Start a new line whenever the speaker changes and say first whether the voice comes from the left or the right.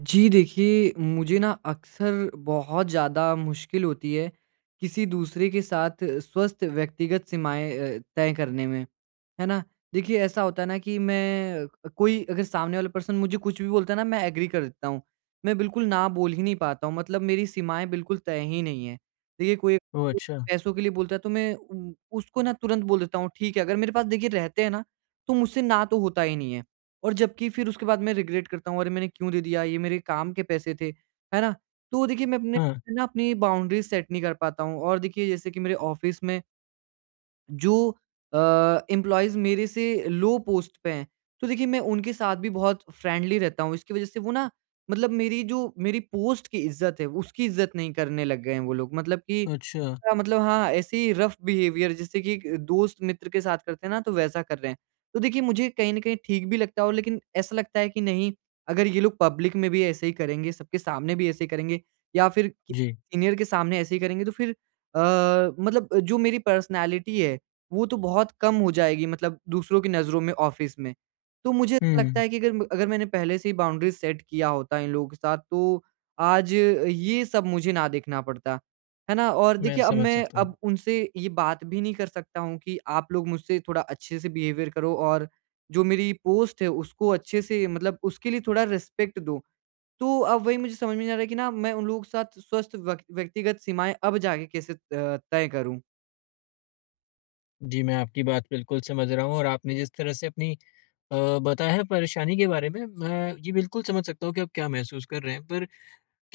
right: जी देखिए, मुझे ना अक्सर बहुत ज़्यादा मुश्किल होती है किसी दूसरे के साथ स्वस्थ व्यक्तिगत सीमाएँ तय करने में, है ना? देखिए ऐसा होता है ना कि कोई अगर सामने वाला पर्सन मुझे कुछ भी बोलता है ना मैं एग्री कर देता हूँ। मैं बिल्कुल ना बोल ही नहीं पाता हूँ, मतलब मेरी सीमाएँ बिल्कुल तय ही नहीं हैं। देखिए कोई
left: ओह! अच्छा।
right: पैसों के लिए बोलता है तो मैं उ उसको ना तुरंत बोल देता हूँ ठीक है, अगर मेरे पास देखिए रहते हैं ना, तो मुझसे ना तो होता ही नहीं है। और जबकि फिर उसके बाद मैं रिग्रेट करता हूँ, अरे मैंने क्यों दे दिया? ये मेरे काम के पैसे थे, है ना? तो देखिए मैं अपने
left: हाँ,
right: ना अपनी बाउंड्रीज़ सेट नहीं कर पाता हूँ, और देखिए जैसे कि मेरे ऑफ़िस में जो अ, एम्प्लॉइज़ मेरे से लो पोस्ट पे हैं, तो देखिए मैं उनके साथ भी बहुत फ्रेंडली रहता हूँ। इसकी वज़ह से वो ना, मतलब मेरी जो मेरी पोस्ट की इज़्ज़त है, उसकी इज़्ज़त नहीं करने लग गए हैं वो लोग। मतलब कि
left: अच्छा।
right: हाँ, मतलब हाँ, ऐसे ही रफ़ बिहेवियर जैसे कि एक दोस्त मित्र के साथ करते हैं ना, तो वैसा कर रहे हैं। तो देखिए मुझे कहीं न कहीं ठीक भी लगता है, और लेकिन ऐसा लगता है कि नहीं, अगर ये लोग पब्लिक में भी ऐसे ही करेंगे, सबके सामने भी ऐसे ही करेंगे या फिर कि
left: जी।
right: सीनियर के सामने ऐसे ही करेंगे, तो फिर अ, मतलब जो मेरी पर्सनैलिटी है, वो तो बहुत कम हो जाएगी, मतलब दूसरों की नज़रों में ऑफ़िस में। तो मुझे ऐसा लगता
left: हुँ,
right: है कि अगर मैंने पहले से ही बाउंड्रीज़ सेट किया होता इन लोगों के साथ, तो आज ये सब मुझे ना देखना पड़ता। है ना? और
left: मैं
right: देखिए अब
left: समझ
right: मैं
left: सकता हूँ।
right: अब उनसे ये बात भी नहीं कर सकता हूँ कि आप लोग मुझसे थोड़ा अच्छे से बिहेवियर करो, और जो मेरी पोस्ट है उसको अच्छे से, मतलब उसके लिए थोड़ा रिस्पेक्ट दो। तो अब वही मुझे समझ में नहीं आ रहा है कि ना मैं उन लोगों के साथ स्वस्थ व्यक्तिगत सीमाएँ अब जाके कैसे तय करूँ?
left: जी, मैं आपकी बात बिल्कुल समझ रहा हूँ और आपने जिस तरह से अपनी बताया है परेशानी के बारे में, मैं ये बिल्कुल समझ सकता हूँ कि आप क्या महसूस कर रहे हैं। पर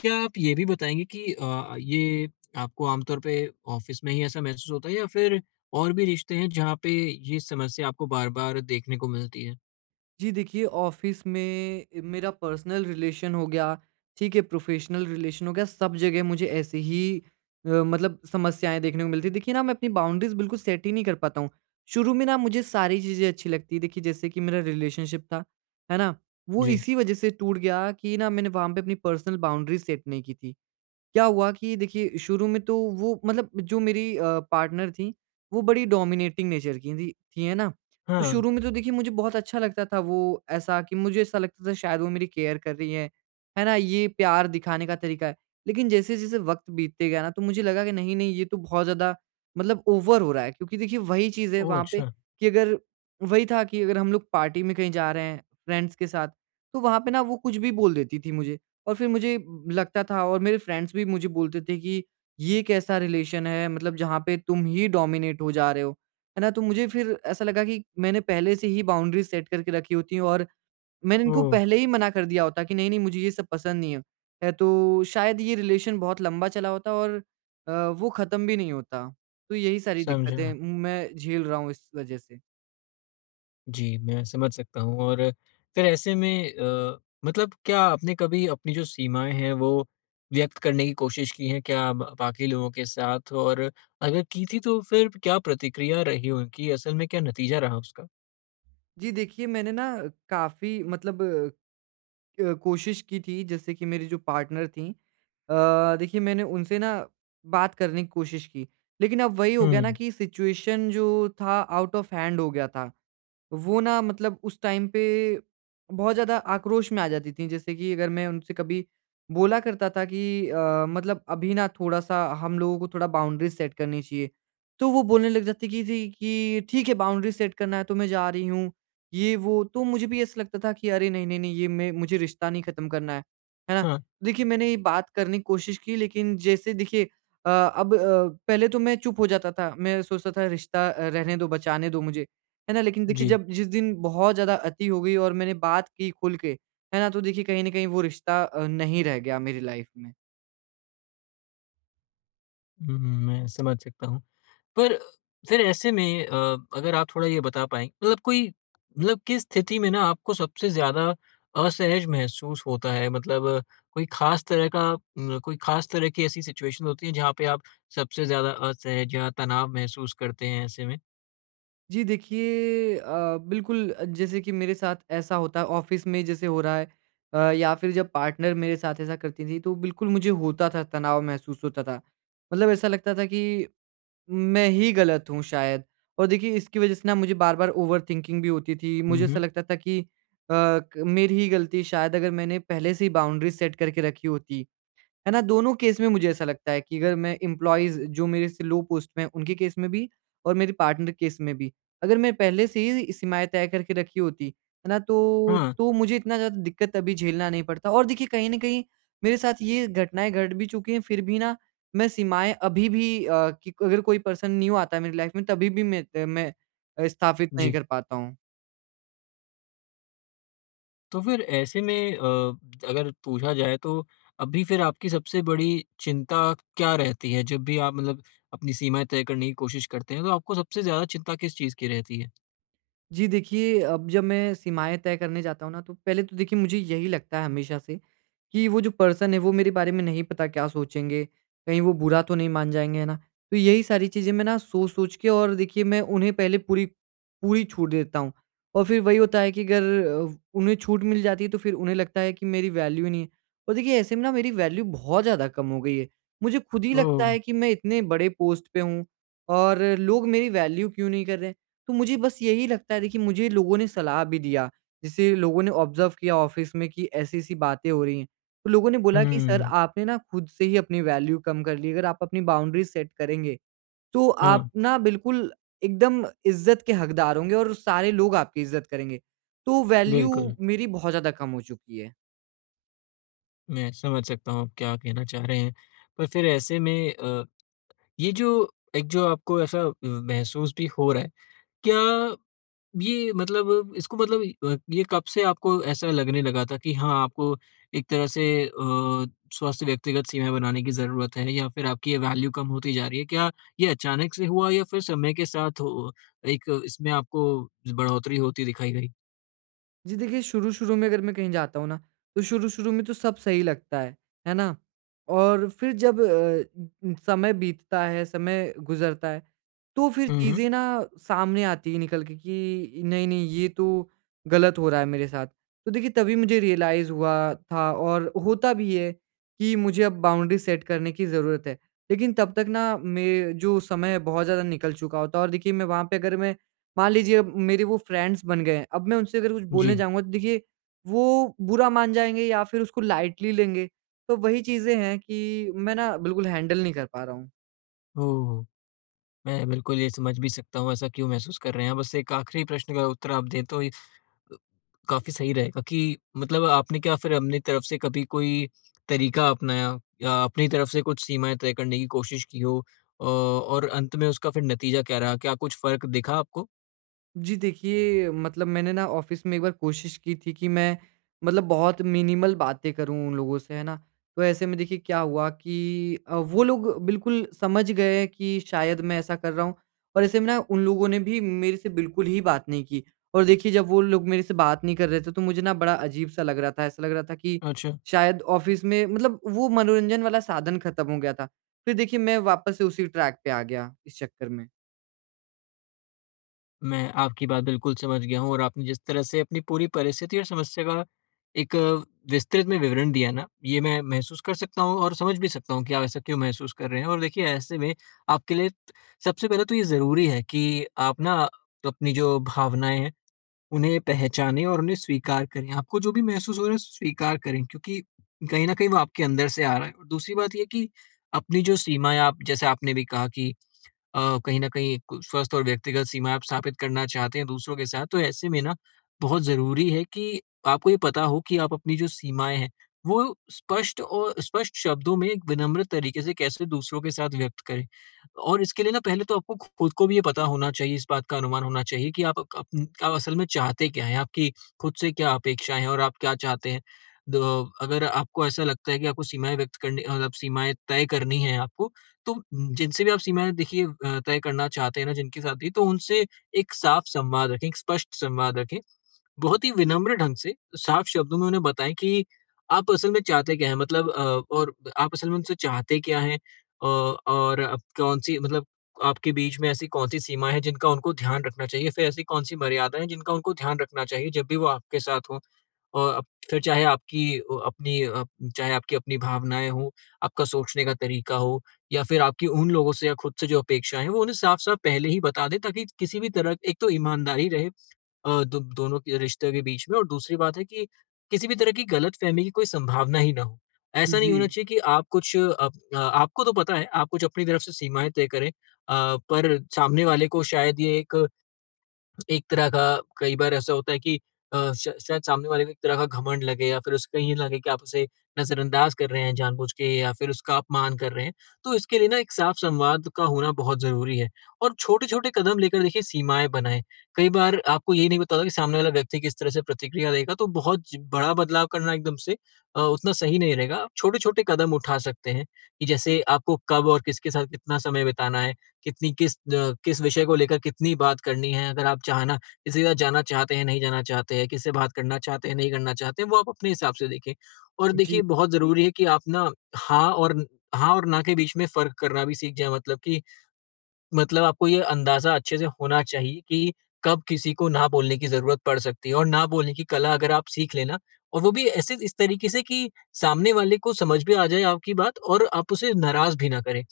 left: क्या आप ये भी बताएँगे कि ये आपको आमतौर पे ऑफ़िस में ही ऐसा महसूस होता है या फिर और भी रिश्ते हैं जहाँ पे ये समस्या आपको बार-बार देखने को मिलती है?
right: जी देखिए, ऑफ़िस में मेरा पर्सनल रिलेशन हो गया, ठीक है, प्रोफ़ेशनल रिलेशन हो गया, सब जगह मुझे ऐसे ही मतलब समस्याएँ देखने को मिलती हैं। देखिए ना, मैं अपनी बाउंड्रीज़ बिल्कुल सेट ही नहीं कर पाता हूँ। शुरू में ना मुझे सारी चीज़ें अच्छी लगती हैं, देखिए जैसे कि मेरा रिलेशनशिप था, है ना? वो
left: जी।
right: इसी वजह से टूट गया कि ना मैंने वहाँ पे अपनी पर्सनल बाउंड्रीज़ सेट नहीं की थी। क्या हुआ कि देखिए शुरू में तो वो, मतलब जो मेरी पार्टनर थी, वो बड़ी डोमिनेटिंग नेचर की थी, है ना? तो
left: हाँ।
right: शुरू में तो देखिए मुझे बहुत अच्छा लगता था वो, ऐसा कि मुझे ऐसा लगता था शायद वो मेरी केयर कर रही है ना? ये प्यार दिखाने का तरीका है। लेकिन जैसे-जैसे वक़्त बीतते गया ना, तो मुझे लगा कि नहीं, नहीं ये तो बहुत ज़्यादा, मतलब ओवर हो रहा है, क्योंकि देखिए वही चीज़ है
left: ओह!
right: वहाँ पे
left: अच्छा।
right: कि अगर वही था कि अगर हम लोग पार्टी में कहीं जा रहे हैं फ्रेंड्स के साथ, तो वहाँ पे ना वो कुछ भी बोल देती थी मुझे। और फिर मुझे लगता था, और मेरे फ्रेंड्स भी मुझे बोलते थे कि ये कैसा रिलेशन है, मतलब जहाँ पे तुम ही डोमिनेट हो जा रहे हो, है ना? तो मुझे फिर ऐसा लगा कि मैंने पहले से ही बाउंड्रीज़ सेट करके रखी होती, और मैंने इनको
left: ओह!
right: पहले ही मना कर दिया होता कि नहीं, नहीं मुझे ये सब पसंद नहीं है। है, तो शायद ये रिलेशन बहुत लंबा चला होता और वो ख़त्म भी नहीं होता। तो यही सारी दिक्कतें
left: समझा।
right: मैं झेल रहा हूँ इस वज़ह से।
left: जी, मैं समझ सकता हूँ और फिर ऐसे में मतलब क्या आपने कभी अपनी जो सीमाएँ हैं, वो व्यक्त करने की कोशिश की है क्या ब बाकी लोगों के साथ? और अगर की थी, तो फिर क्या प्रतिक्रिया रही उनकी? असल में क्या नतीजा रहा उसका?
right: जी देखिए, मैंने ना काफ़ी, मतलब कोशिश की थी, जैसे कि मेरी जो पार्टनर थीं, देखिए मैंने उनसे ना बात करने की कोशिश की। लेकिन अब वही हो गया ना
left: हुँ,
right: कि सिचुएशन जो था आउट ऑफ हैंड हो गया था। वो ना, मतलब उस टाइम पे बहुत ज़्यादा आक्रोश में आ जाती थीं, जैसे कि अगर मैं उनसे कभी बोला करता था कि मतलब अभी ना थोड़ा-सा हम लोगों को थोड़ा बाउंड्रीज़ सेट करनी चाहिए। तो वो बोलने लग जाती कि थी कि ठीक है, बाउंड्रीज़ सेट करना है तो मैं जा रही हूँ। ये वो, तो मुझे भी ऐसा लगता था कि अरे नहीं, नहीं, नहीं, ये मैं मुझे रिश्ता नहीं ख़त्म करना है ना?
left: हाँ,
right: तो देखिए मैंने ये बात करने की कोशिश की, लेकिन जैसे देखिए अब पहले तो मैं चुप हो जाता था, मैं सोचता था रिश्ता रहने दो, बचाने दो मुझे, है ना? लेकिन देखिए
left: जी।
right: जब जिस दिन बहुत ज़्यादा अति हो गई और मैंने बात की खुल के, है ना? तो देखिए कहीं न कहीं वो रिश्ता नहीं रह गया मेरी लाइफ़ में।
left: हुँ, हुँ, मैं समझ सकता हूँ। पर फिर ऐसे में अगर आप थोड़ा ये बता पाएँ मतलब कोई मतलब किस स्थिति में ना आपको सबसे ज़्यादा असहज महसूस होता है? मतलब कोई ख़ास तरह का कोई ख़ास तरह की ऐसी सिचुएशन होती है जहाँ पे आप सबसे ज़्यादा असहज या तनाव महसूस करते हैं ऐसे में?
right: जी देखिए, बिल्कुल जैसे कि मेरे साथ ऐसा होता है ऑफिस में जैसे हो रहा है, या फिर जब पार्टनर मेरे साथ ऐसा करती थी, तो बिल्कुल मुझे होता था, तनाव महसूस होता था। मतलब ऐसा लगता था कि मैं ही गलत हूँ शायद, और देखिए इसकी वज़ह से ना मुझे बार-बार ओवरथिंकिंग भी होती थी। मुझे
left: हुँ,
right: ऐसा
left: हुँ।
right: लगता था कि अ, क मेरी ही गलती शायद, अगर मैंने पहले से ही बाउंड्रीज़ सेट करके रखी होती, है ना? दोनों केस में मुझे ऐसा लगता है कि अगर मैं एम्प्लॉइज़ जो मेरे से लो पोस्ट में हैं, उनके केस में भी और मेरे पार्टनर केस में भी। अगर मैं पहले से ही सीमाएँ तय करके रखी होती, है ना? तो
left: हाँ,
right: तो मुझे इतना ज़्यादा दिक्कत अभी झेलना नहीं पड़ता, और देखिए कहीं न कहीं मेरे साथ ये घटनाएँ घट भी चुकी हैं, फिर भी ना मैं सीमाएँ अभी भी कि अगर कोई पर्सन न्यू आता है मेरी लाइफ़ में तभी भी मैं स्थापित नहीं
left: जी।
right: कर पाता हूँ।
left: तो फिर ऐसे में अगर पूछा जाए तो अभी फिर आपकी सबसे बड़ी चिंता क्या रहती है? जब भी आप मतलब अपनी सीमाएँ तय करने की कोशिश करते हैं तो आपको सबसे ज़्यादा चिंता किस चीज़ की रहती है?
right: जी देखिए, अब जब मैं सीमाएँ तय करने जाता हूँ ना, तो पहले तो देखिए मुझे यही लगता है हमेशा से कि वो जो पर्सन है वो मेरे बारे में नहीं पता क्या सोचेंगे, कहीं वो बुरा तो नहीं मान जाएँगे, है ना? तो यही सारी चीज़ें मैं ना सोच-सोच के, और देखिए मैं उन्हें पहले पूरी पूरी छूट देता हूँ, और फिर वही होता है कि अगर अ, उन्हें छूट मिल जाती है तो फिर उन्हें लगता है कि मेरी वैल्यू ही नहीं है, और देखिए ऐसे में ना मेरी वैल्यू बहुत ज़्यादा कम हो गई है। मुझे खुद ही
left: ओह!
right: लगता है कि मैं इतने बड़े पोस्ट पे हूँ, और लोग मेरी वैल्यू क्यों नहीं कर रहे हैं? तो मुझे बस यही लगता है, देखिए मुझे लोगों ने सलाह भी दिया, जैसे लोगों ने ऑब्ज़र्व किया ऑफ़िस में कि ऐसी-ऐसी बातें हो रही हैं। तो लोगों ने बोला कि सर,
left: हुँ।
right: आपने ना खुद से ही अपनी वैल्यू कम कर ली, अगर आप अपनी बाउंड्रीज़ सेट करेंगे, तो
left: हाँ,
right: आप ना बिल्कुल एकदम इज़्ज़त के हकदार होंगे और सारे लोग आपकी इज़्ज़त करेंगे। तो वैल्यू
left: बिल्कुल,
right: मेरी बहुत ज़्यादा कम हो चुकी है।
left: मैं समझ सकता हूँ आप क्या कहना चाह रहे हैं। पर फिर ऐसे में ये जो एक जो आपको ऐसा महसूस भी हो रहा है, क्या ये मतलब इसको मतलब ये कब से आपको ऐसा लगने लगा था कि हाँ, आपको एक तरह से स्वस्थ व्यक्तिगत सीमाएँ बनाने की ज़रूरत है या फिर आपकी ये वैल्यू कम होती जा रही है? क्या ये अचानक से हुआ या फिर समय के साथ हो एक इसमें आपको बढ़ोतरी होती दिखाई गई?
right: जी देखिए, शुरू-शुरू में अगर मैं कहीं जाता हूँ ना, तो शुरू-शुरू में तो सब सही लगता है ना? और फिर जब समय बीतता है, समय गुज़रता है, तो फिर
left: हुँ, हुँ।
right: चीज़ें ना सामने आती है निकल के कि नहीं, नहीं ये तो गलत हो रहा है मेरे साथ। तो देखिए तभी मुझे रियलाइज़ हुआ था, और होता भी है कि मुझे अब बाउंड्री सेट करने की ज़रूरत है। लेकिन तब तक ना मैं जो समय है बहुत ज़्यादा निकल चुका होता है, और देखिए मैं वहाँ पे अगर मैं मान लीजिए अब मेरे वो फ्रेंड्स बन गए हैं, अब मैं उनसे अगर कुछ बोलने
left: जी।
right: जाऊँगा तो देखिए वो बुरा मान जाएँगे या फिर उसको लाइटली लेंगे। तो वही चीज़ें हैं कि मैं ना बिल्कुल हैंडल नहीं कर पा रहा हूँ।
left: ओह! मैं बिल्कुल ये समझ भी सकता हूँ ऐसा क्यों महसूस कर रहे हैं। बस एक आखिरी प्रश्न का उत्तर आप दें तो ये अ, काफ़ी सही रहेगा कि मतलब आपने क्या फिर अपनी तरफ से कभी कोई तरीका अपनाया या अपनी तरफ से कुछ सीमाएँ तय करने की कोशिश की हो? और अंत में उसका फिर नतीजा क्या रहा? क्या कुछ फ़र्क दिखा आपको?
right: जी देखिए, मतलब मैंने ना ऑफ़िस में एक बार कोशिश की थी कि मैं, मतलब बहुत मिनिमल बातें करूँ उन लोगों से, है ना? तो ऐसे में देखिए क्या हुआ कि वो लोग बिल्कुल समझ गए कि शायद मैं ऐसा कर रहा हूँ, और ऐसे में ना उन लोगों ने भी मेरे से बिल्कुल ही बात नहीं की, और देखिए जब वो लोग मेरे से बात नहीं कर रहे थे तो मुझे ना बड़ा अजीब-सा लग रहा था, ऐसा लग रहा था कि
left: अच्छा।
right: शायद ऑफ़िस में, मतलब वो मनोरंजन वाला साधन ख़त्म हो गया था। फिर देखिए मैं वापस से उसी ट्रैक पे आ गया इस चक्कर में।
left: मैं आपकी बात बिल्कुल समझ गया हूँ और आपने जिस तरह से अपनी पूरी परिस्थिति और समस्या का एक विस्तृत में विवरण दिया ना, ये मैं महसूस कर सकता हूँ और समझ भी सकता हूँ कि आप ऐसा क्यों महसूस कर रहे हैं। और देखिए ऐसे में आपके लिए सबसे पहले तो ये ज़रूरी है कि आप ना अपनी जो भावनाएँ हैं, उन्हें पहचानें और उन्हें स्वीकार करें। आपको जो भी महसूस हो रहा है स्वीकार करें क्योंकि कहीं न कहीं वो आपके अंदर से आ रहा है। और दूसरी बात ये है कि अपनी जो सीमाएँ आप जैसे आपने भी कहा कि कहीं न कहीं कु स्वस्थ और व्यक्तिगत सीमा आप स्थापित करना चाहते हैं दूसरों के साथ, तो ऐसे में ना बहुत ज़रूरी है कि आपको ये पता हो कि आप अपनी जो सीमाएँ हैं, वो स्पष्ट और स्पष्ट शब्दों में एक विनम्र तरीके से कैसे दूसरों के साथ व्यक्त करें। और इसके लिए ना पहले तो आपको खुद को भी ये पता होना चाहिए, इस बात का अनुमान होना चाहिए कि आप असल में चाहते क्या हैं, आपकी खुद से क्या अपेक्षाएँ हैं और आप क्या चाहते हैं। द अगर आपको ऐसा लगता है कि आपको सीमाएँ व्यक्त करनी मतलब सीमाएँ तय करनी हैं आपको, तो जिनसे भी आप सीमाएँ देखिए तय करना चाहते हैं ना जिनके साथ भी, तो उनसे एक साफ संवाद रखें, एक स्पष्ट संवाद रखें। बहुत ही विनम्र ढंग से, साफ शब्दों में उन्हें बताएँ कि आप असल में चाहते क्या हैं मतलब और आप असल में उनसे चाहते क्या हैं और आप कौन-सी मतलब आपके बीच में ऐसी कौन-सी सीमा है जिनका उनको ध्यान रखना चाहिए, फिर ऐसी कौन-सी मर्यादाएँ हैं जिनका उनको ध्यान रखना चाहिए जब भी वो आपके साथ हों। और अप फिर चाहे आपकी अ, अपनी अ, चाहे आपकी अपनी भावनाएँ हों, आपका सोचने का तरीका हो या फिर आपकी उन लोगों से या खुद से जो अपेक्षाएँ हैं, वो उन्हें साफ-साफ पहले ही बता दें ताकि किसी भी तरह एक तो ईमानदारी रहे, अ, दो दोनों के रिश्ते के बीच में और दूसरी बात है कि किसी भी तरह की गलतफ़हमी की कोई संभावना ही ना हो। ऐसा नहीं होना
right: जी,
left: चाहिए कि आप कुछ अप अ, आपको तो पता है, आप कुछ अपनी तरफ से सीमाएँ तय करें, पर सामने वाले को शायद ये एक एक तरह का कई बार ऐसा होता है कि अ, श शायद सामने वाले को एक तरह का घमंड लगे या फिर उसको ये लगे कि आप उसे नज़रअंदाज कर रहे हैं जानबूझ के या फिर उसका अपमान कर रहे हैं। तो इसके लिए ना एक साफ संवाद का होना बहुत ज़रूरी है और छोटे-छोटे कदम लेकर देखिए सीमाएँ बनाएँ। कई बार आपको ये नहीं पता होता कि सामने वाला व्यक्ति किस तरह से प्रतिक्रिया देगा तो बहुत ज बड़ा बदलाव करना एकदम से उतना सही नहीं रहेगा। आप छोटे-छोटे कदम उठा सकते हैं कि जैसे आपको कब और किसके साथ कितना समय बिताना है। किस विषय को लेकर कितनी बात करनी है, अगर आप चाहना किसी के साथ जाना चाहते हैं, नहीं जाना चाहते हैं, किससे बात करना चाहते हैं, नहीं करना चाहते हैं, वो आप अपने हिसाब से देखें। और
right: जी,
left: देखिए बहुत ज़रूरी है कि आप ना हाँ और हाँ और ना के बीच में फ़र्क करना भी सीख जाएँ, मतलब कि मतलब आपको ये अंदाज़ा अच्छे से होना चाहिए कि कब किसी को ना बोलने की ज़रूरत पड़ सकती है और ना बोलने की कला अगर आप सीख लेना और वो भी ऐसे इस तरीके से कि सामने वाले को समझ भी आ जाए आपकी बात और आप उसे नाराज़ भी ना करें।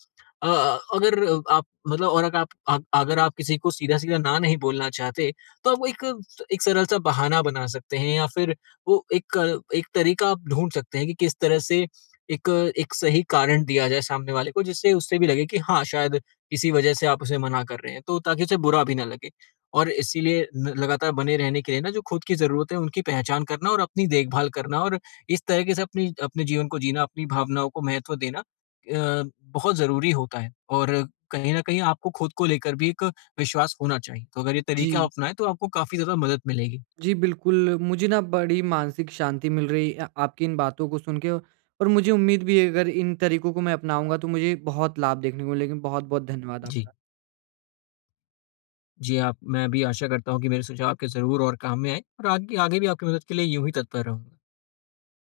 left: अ, अगर आप मतलब और अगर आप अग अगर आप किसी को सीधा-सीधा ना नहीं बोलना चाहते, तो आप एक एक सरल-सा बहाना बना सकते हैं या फिर वो एक तरीका आप ढूँढ सकते हैं कि किस तरह से एक एक सही कारण दिया जाए सामने वाले को जिससे उससे भी लगे कि हाँ, शायद इसी वजह से आप उसे मना कर रहे हैं, तो ताकि उसे बुरा भी ना लगे। और इसीलिए न लगातार बने रहने के लिए ना जो खुद की ज़रूरत है उनकी पहचान करना और अपनी देखभाल करना और इस तरीके से अपनी अपने जीवन को जीना, अपनी भावनाओं को महत्व देना बहुत ज़रूरी होता है। और कहीं न कहीं आपको खुद को लेकर भी एक विश्वास होना चाहिए। तो अगर ये तरीका
right: जी।
left: अपनाएँ तो आपको काफ़ी ज़्यादा मदद मिलेगी।
right: जी, बिल्कुल, मुझे ना बड़ी मानसिक शांति मिल रही आपकी इन बातों को सुन के, और मुझे उम्मीद भी है अगर इन तरीकों को मैं अपनाऊँगा तो मुझे बहुत लाभ देखने को मिलेगा। बहुत-बहुत धन्यवाद
left: जी।
right: आपका।
left: जी, आप मैं भी आशा करता हूँ कि मेरे सुझाव आपके ज़रूर और काम में आएँ और आगे आगे भी आपकी मदद के लिए यूँ ही तत्पर रहूँगा।